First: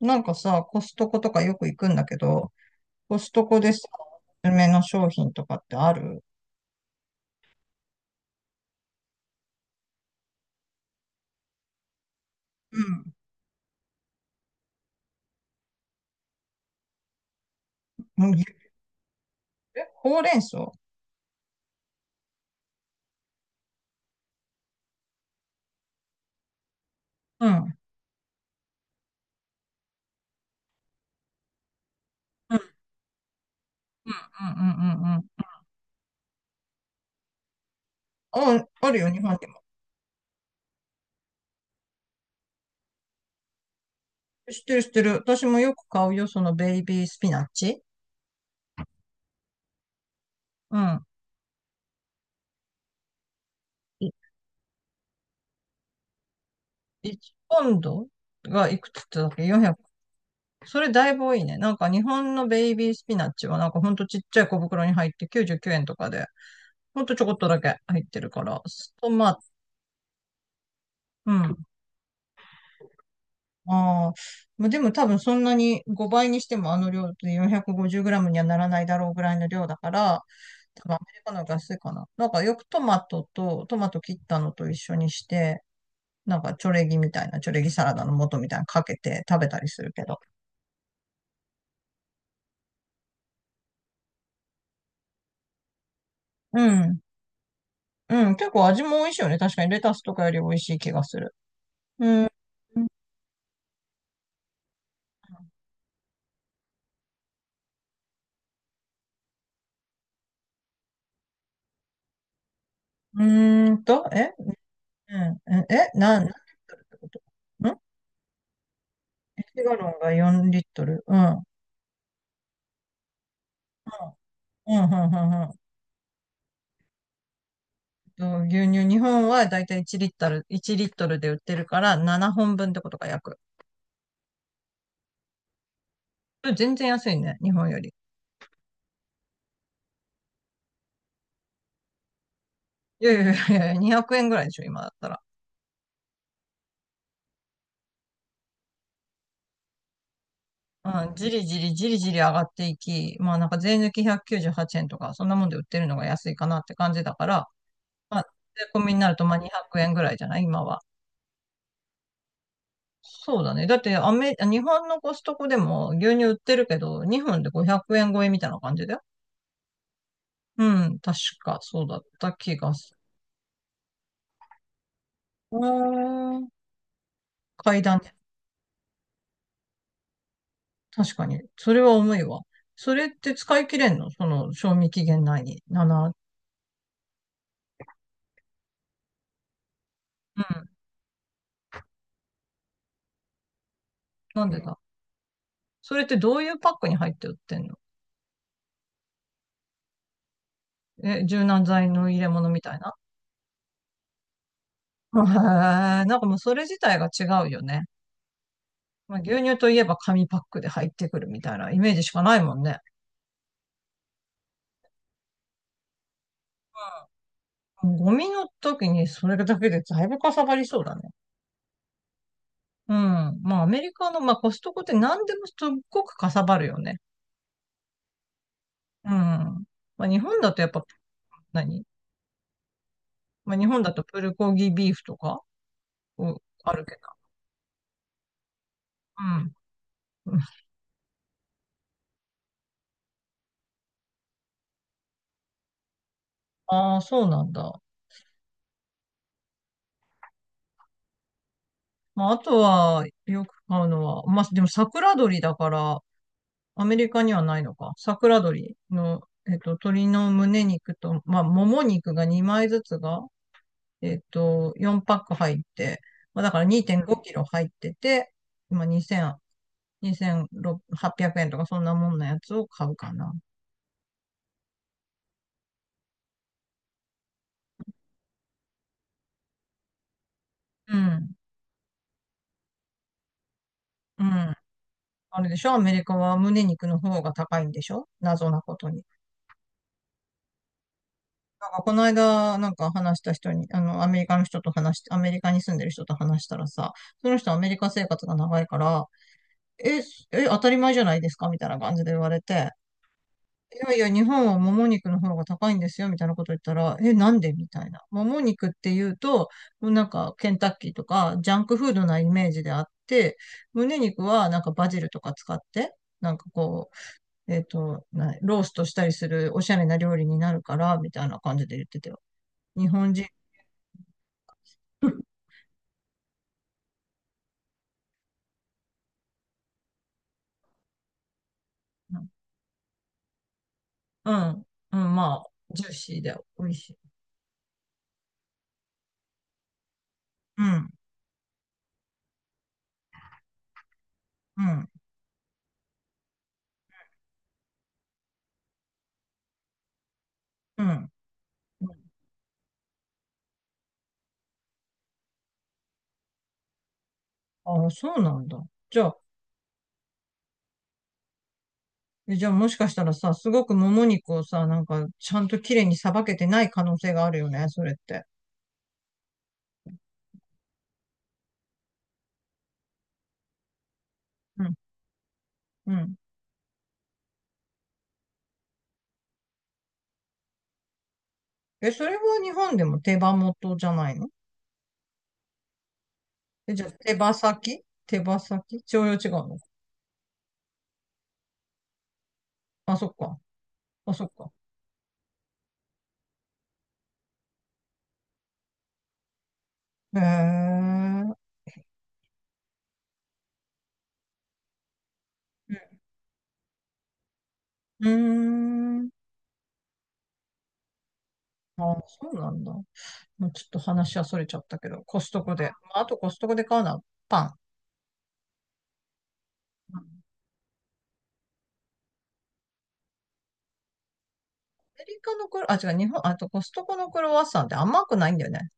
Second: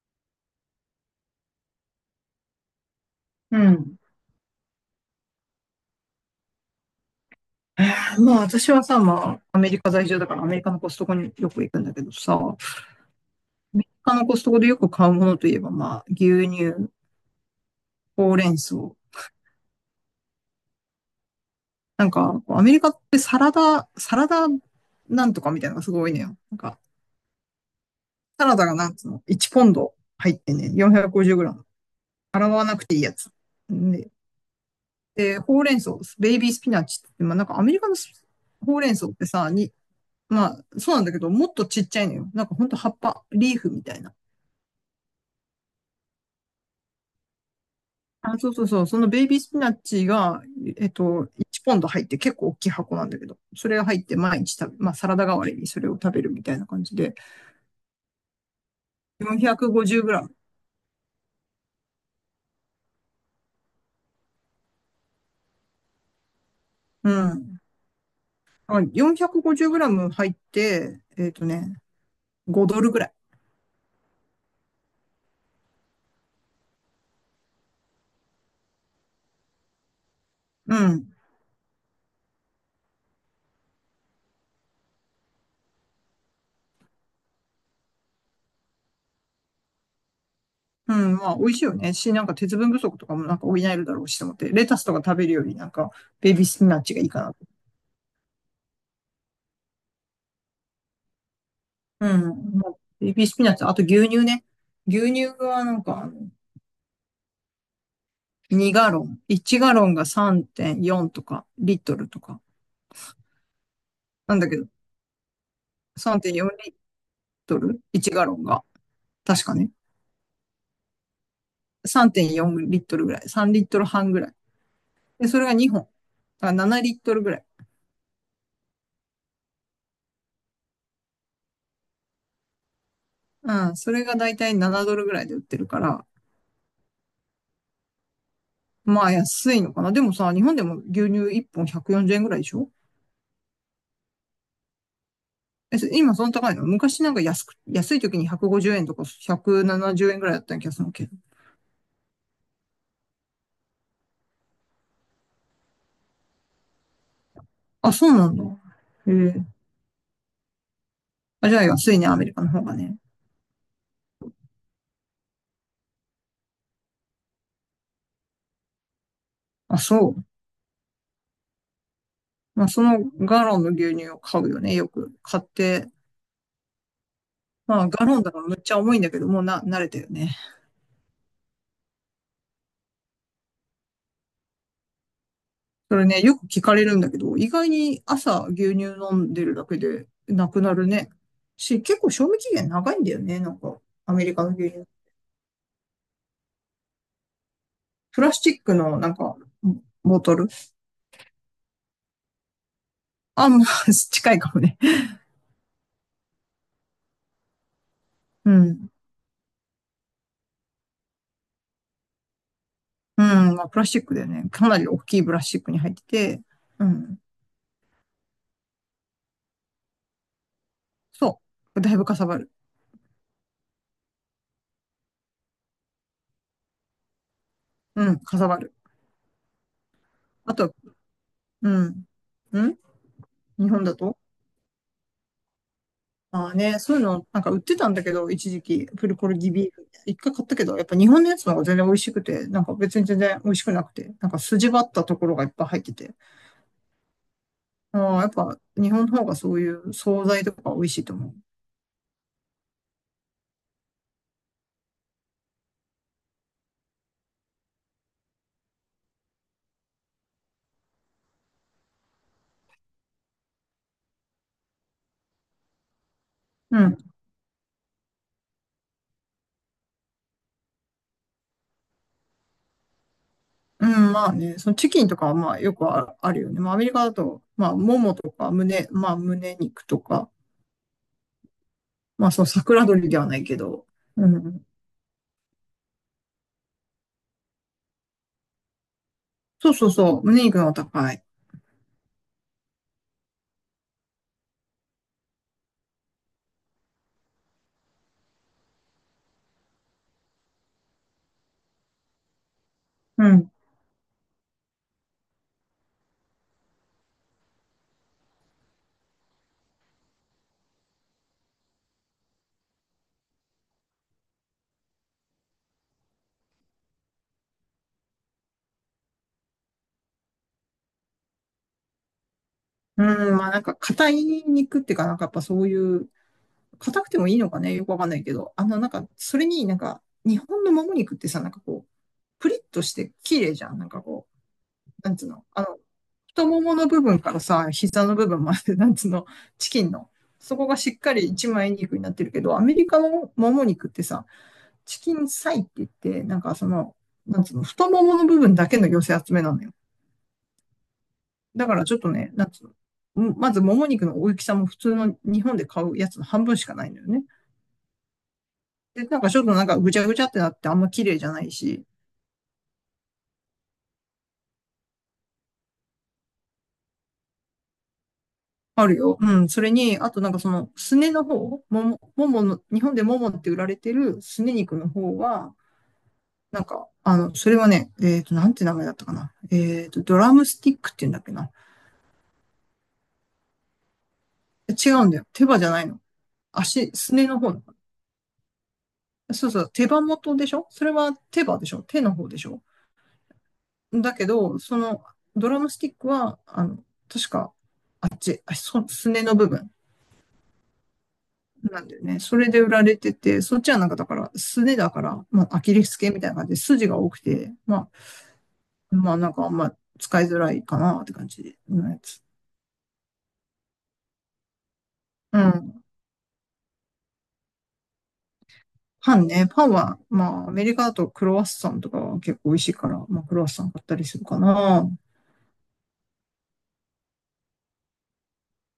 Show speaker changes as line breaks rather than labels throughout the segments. なんかさ、コストコとかよく行くんだけど、コスト
う
コでさ、
ん。
おすすめの商品とかってある？
まあ私はさ、まあアメリカ在住だからアメリカのコストコによく行くんだけどさ、ア
うん。
メリカのコストコでよく買うものといえばまあ牛乳、
う
ほう
ん。
れん草。
え、ほうれん草？
なんかアメリカってサラダなんとかみたいなのがすごいねよ。なんか
うん。うん
サラダがなんつうの、1ポンド入ってね、450g。洗
う
わ
ん
なくていいやつ。で、
うんうん
で、
う
ほうれん草、ベイビースピナッチって、まあなんかアメリカの
ん。
ス
あ、
ほう
あ
れん
る
草
よ、
っ
日
て
本で
さ、
も。
まあそうなんだけど、もっとちっちゃいのよ。なんかほんと葉っぱ、リーフみたいな。
知ってる知ってる。私もよく買うよ、そのベイビースピナッチ。
あ、そうそうそう。そのベイビースピナッチが、
う
えっ
ん。
と、1ポンド入って結構大きい箱なんだけど、それが入っ
い
て毎日食べ、まあサラダ代わりにそれを食べるみたいな感じで、
1ポンドがいくつだっけ？ 400。
450グラム。
それだいぶ多いね。なんか日本のベイビースピナッチはなんかほんとちっちゃい小袋に入って99円とかで、ほん
う
とちょこっと
ん。
だけ入ってるから、
あ、
トマト、
450グラム入って、
うん。
5ドルぐらい。
ああ、まあ、でも多分そんなに5倍にしてもあの量って 450g にはならないだろうぐらいの量だから、
う
多分ア
ん。
メリカの方が安いかな。なんかよくトマトと、トマト切ったのと一緒にして、なんかチョレギみたいな、チョレギサラダの素みたいなのかけて食べたりするけど。
うん。まあ美味しいよね。なんか鉄分不足とかもなんか補えるだろうしと思って、レタスとか食べるよりなんかベイビースピ
う
ナッチ
ん。
がいいかなと。
うん。結構味も美味しいよね。確かにレタスとかより美味しい気がする。う
う
ん。
ん。まあベイビースピナッチ、あと牛乳ね。牛乳はなんか、2ガロン。1ガロンが3.4とか、リットルとか。
ーんと、え
なんだけど、
うん。え、何リッ
3.4リッ
トルってこと？
ト
ん
ル？ 1 ガロンが。
エ
確か
シ
ね。
ガロンが4リットル。うん。うん、
3.4リットルぐらい。3リットル半ぐらい。
うん、うん、う
で、そ
ん。
れが2本。だから7リットルぐらい。
牛乳、日本はだいたい1リットル、1リットルで売ってるから7本分ってことか、約。
うん。それがだいたい7ドルぐらいで売ってるから、
これ全然安いね、日本より。
まあ安いのかな。でもさ、日本でも牛乳1本140円ぐらいでしょ？
いやいやいやいや、200円ぐらいでしょ、今だったら。
え、今その高いの昔なんか安い時に150円とか170円ぐらいだった気がするけ
う
ど。
ん、じりじりじりじり上がっていき、まあなんか税抜き198円とか、そんなもんで売ってるのが安いかなって感じだから、
あ、そう
まあ、
なんだ。
税込みにな
へ
るとま
え。
あ200円ぐらいじゃない今は。
あ、じゃあ安いね、アメリカの方がね。
そうだね。だって日本のコストコでも牛乳売ってるけど、日本で500円超えみたいな感じだよ。
あ、そう。
うん、確かそうだった気
まあ、
が
そ
する。
のガロンの牛乳を買うよね。よく買って。
階
まあ、
段
ガ
ね。
ロンだからむっちゃ重いんだけど、もうな、慣れたよね。
確かに。それは重いわ。それって使い切れんの？賞味期限内に。
それね、よく聞かれるんだけど、意外に朝牛乳飲んでるだけで
う
なくな
ん。
るね。結構賞味期限長いんだよね。なんか、アメリ
な
カ
ん
の
で
牛
だ。
乳。
それってどういうパックに入って売ってんの？
プラスチックのなんか、ボトル。
え、柔軟剤の入れ物みたいな？
あ、まあ、近いかもね。
へえ、なんかもうそれ自体が違うよね。
うん。
まあ、牛乳といえば紙パックで入ってくるみたいなイメージしかないもんね。
うん。まあ、プラスチックだよね。かなり大きいプラスチックに入ってて。うん。
ゴミの時にそれだけでだいぶかさばりそうだね。
そう。だいぶかさばる。
うん。まあアメリカの、まあ、コストコって何でもすっごくかさばるよね。
うん、かさばる。
うん。まあ、日本だ
あ
とやっ
と、
ぱ
う
何？
ん。ん
まあ、日
日
本
本
だ
だ
と
と。
プルコギビーフとか、うん、
ああ
あ
ね、
る
そ
け
うい
ど。
うの、なんか売ってたんだけど、一時期、プルコルギビーフ。一回
うん。
買ったけど、やっぱ日本のやつの方が全然美味しくて、なんか別に全然美味しくなくて、なんか筋張ったところがいっぱい入ってて。
ああ、そうなんだ。
ああ、やっぱ日本の方がそういう惣菜とか美味しいと思う。
まあ、あとは、よく買うのは、まあ、でも桜鶏だから、アメリカにはないのか。桜鶏の、鶏の胸肉と、まあ、もも肉が2枚ずつが、4パック入って、まあ、だから
う
2.5
ん。
キロ入ってて、今2000、2800円とかそんなもんのやつを買うかな。
うん、まあね、そのチキンとかはまあよくああるよね。まあアメリカだと、まあももとか胸、まあ胸肉とか、
うん。
まあその桜鶏ではないけど、
う
う
ん。
ん。
あれでしょ？アメリカは胸肉の方が高いんでしょ？謎なことに。
そうそうそう、胸肉の方が高い。
なんかこの間、なんか話した人に、アメリカに住んでる人と話したらさ、その人はアメリカ生活が長いから、え、当たり前じゃないですかみたいな感じで言われて、
うん。
いやいや、日本はもも肉の方が高いんですよ、みたいなこと言ったら、え、なんでみたいな。もも肉って言うと、もうなんか、ケンタッキーとか、ジャンクフードなイメージであって、胸肉はなんかバジルとか使って、なんかこえっと、なローストしたりするおしゃれな料理になるから、みたいな感じで言ってたよ。日
う
本人、
ん、まあなんか硬い肉っていうか、なんかやっぱそういう、硬くてもいいのかね、よくわかんないけど、あのなんか、それになんか、日本のもも肉ってさ、なんかこう、プリッとして綺麗じゃん。なんかこ
うん、
う、
う
な
ん、
んつう
ま
の、
あ、
あの、
ジューシーで
太も
美味
もの
しい。
部分からさ、膝の部分まで、なんつうの、チキンの、そ
う
こが
ん、
しっかり一枚肉になってるけど、アメリカのもも肉ってさ、
うん、
チキンサイって言って、なんかその、なんつうの、太ももの部分だけの寄せ集めなのよ。
うん。
だからちょっとね、なんつうの。まず、もも肉の大きさも普通の日本で買うやつの半分しかないのよね。
ああ、そうなんだ。じ
で、
ゃあ、
なんかちょっとなんかぐちゃぐちゃってなってあんま綺麗じゃないし、
もしかしたらさ、すごくもも肉をさ、なんか、ちゃんと綺麗にさばけてない可能性があるよね、それって。
あるよ。うん。それに、あとなんかその、すねの方、ももの、日本でももって売られてるすね
うん、
肉の方は、
うん。
なんか、あの、それはね、なんて名前だったかな。ドラムスティックって言うんだっけな。
え、それは日本でも手羽元じゃないの？
違うんだよ。手羽じゃないの。
え、じゃ
足、
あ手
すね
羽
の方。
先手羽先調用違う
そう
の？
そう、手羽元でしょ？それは手羽でしょ？手の方でしょ？
あ、そっか。
だ
あ、そ
け
っか。
ど、そのドラムスティックは、あの、確か、じ、あそ、すねの部分
へえ。
なんだよね。それで売られてて、そっちはなんかだから、すねだから、まあ、アキレス腱みたいな感じで筋が多くて、ま
うー
あ、まあ
ん。
なんかあんま使いづらいかなって感じのやつ。
そうなんだ。もうちょっと話はそれちゃったけど、コス
う
トコで。
ん。
まあ、あとコストコで買うのはパン。
パンね。パン
う
は、
ん。
まあ、アメリカだとクロワッサンとかは結構美味しいから、まあ、クロワッサン買ったりするかな。
アメリカのクロ、あ、違う、日本、あとコストコのクロワッサンって甘くないんだよね。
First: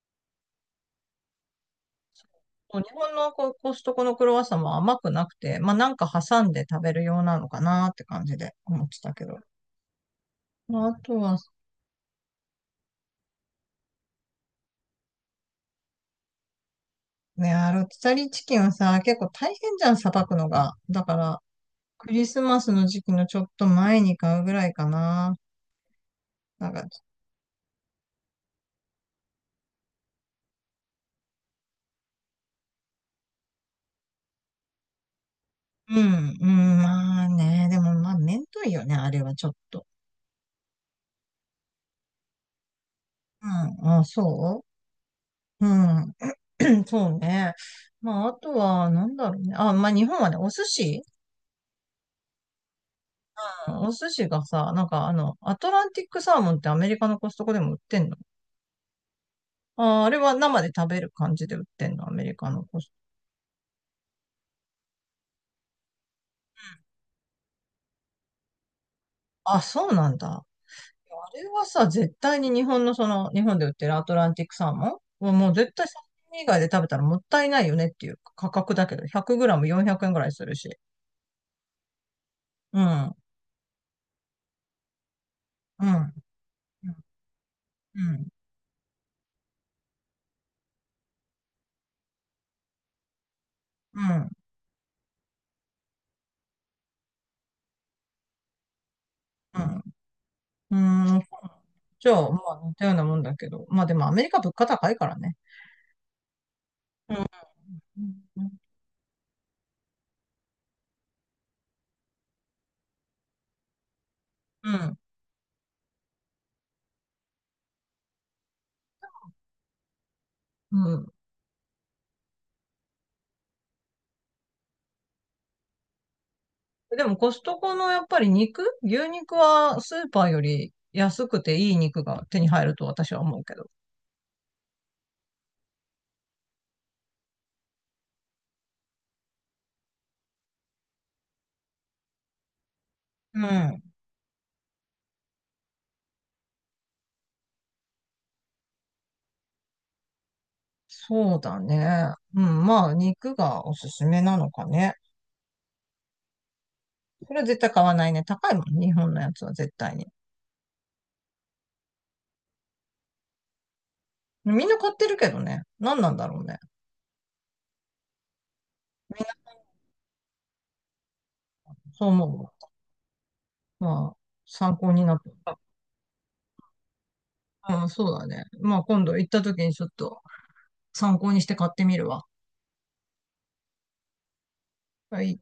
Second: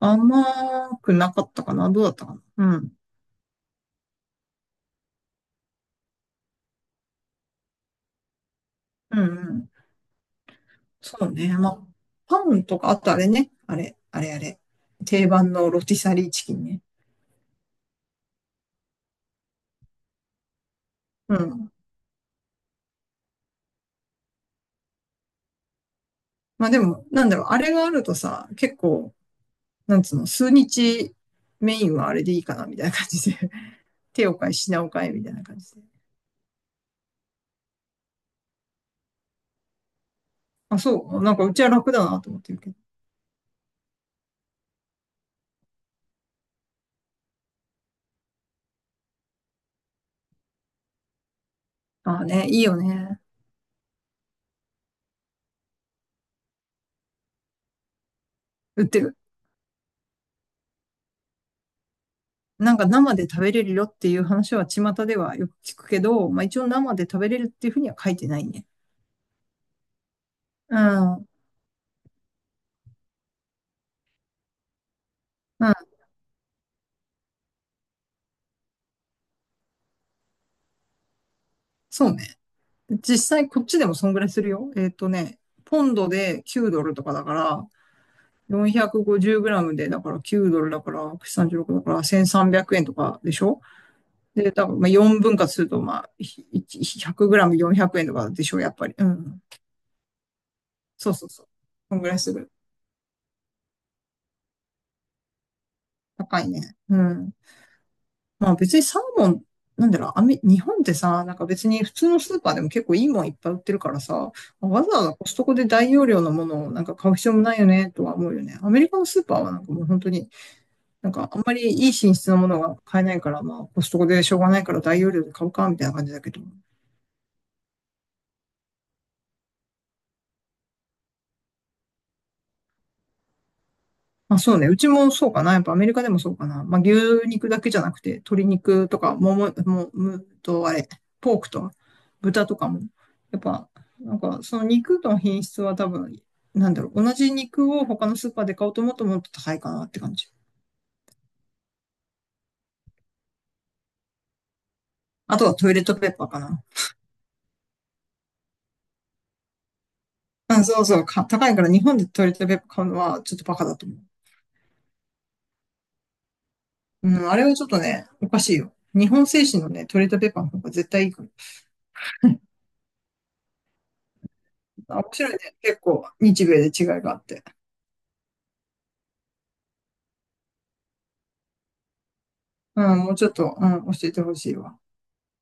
甘くなかったかな。どうだったかな。う
そう日
ん。
本のコストコのクロワッサンも甘くなくて、まあなんか挟んで食べるようなのかなって感じで思ってた
うん
けど。
うん。
まあ、あと
そう
は、
ね。まあ、パンとか、あとあれね。あれ、あれあれ。定番のロティサリーチキンね。
ね、あロティサリーチキンはさ、結構大変じゃん、さばくのが。だか
う
ら、
ん。
クリスマスの時期のちょっと前に買うぐらいかな。な
まあ
ん
で
か、
も、なんだろう、あれがあるとさ、結構、なんつうの、数日メインはあれでいいかな、みたいな感じで。手を変え、品を変え、みたいな感じで。
うん、うん、まあね、でもまあ、めんどいよね、あれはちょっと。
あ、そう。なんかうちは楽だなと思ってるけど。
うん、あ、そう。うん、そうね。まあ、あとは、なんだろうね。あ、まあ、日本はね、お寿司、
ああね、いいよね。
うん、お寿司がさ、なんかアトランティックサーモンってアメリカのコストコでも売ってんの？
売ってる。
あ、あれは生で食べる感じで売ってんの、アメリカの
なん
コ
か
ストコ？
生で食べれるよっていう話は巷ではよく聞くけど、まあ一応生で食べれるっていうふうには書いてないね。
あ、そうなんだ。
うん。うん。
あれはさ、絶対に日本のその、日本で売ってるアトランティックサーモンはもう絶対サーモン以外で食べたらもったいないよねっていう価格だけど、100グラム400円ぐらいするし。
そうね。
うん、うん、
実際こっちでもそんぐらいするよ。ポ
う
ンド
ん、
で9ドルとかだから、
うん、
450グラムで、だから9ドルだから、136だから1300円とかでしょ？
うん、
で、多分まあ4分割すると、まあ、100グラム400円とかでしょ？やっぱり。うん。
う
そ
ん。
う
うん。
そうそう。こん
じ
ぐら
ゃ
い
あ、
す
ま
る。
あ似たようなもんだけど。まあでもアメリカ物価高いからね。
高いね。う
うん、
ん。まあ別にサーモン、なんだろう、日本ってさ、なんか別に普通のスーパーでも結構いいもんいっぱい売ってるからさ、
う
わ
ん、
ざわざコストコで大容量のものをなんか買う必要もないよね、とは思うよね。アメリカのスーパーはなんかもう本当に、
う
な
ん。
んかあんまりいい品質のものが買えないから、まあコストコでしょうがないから大容量で買うか、みたいな感じだけど。
でもコストコのやっぱり肉、牛肉はスーパーより安くていい肉が手に入ると私は思うけど。
まあそうね。うちもそうかな。やっぱアメリカでもそうかな。まあ牛肉だけじゃなくて、鶏肉とか、もも、も、むとあれ、ポークと豚とかも。や
う
っぱ、
ん。
なんかその肉の品質は多分、なんだろう。同じ肉を他のスーパーで買おうと思うともっと高いかなって感じ。
そうだね。うん、まあ、肉がおすすめなのかね。
あとはトイレットペーパーかな。
それは絶対買わないね。高いもんね、日本のやつは絶対に。
うんそうそう。高いから日本でトイレットペーパー買うのはちょっとバカだと思う。
みんな買ってるけどね。何なんだろうね。
うん、あれはちょっとね、おかしいよ。日
みん
本製
な
紙のね、トイレットペーパーの方が絶対いいから。
そう思うわ。まあ、参考
あ、
に
面
なっ
白いね。
た。
結構、日米で違いがあって。
うん、そうだね。まあ、今度行った時にちょっと参考にして買ってみるわ。
うん、もうちょっと、うん、教えてほしいわ。
はい。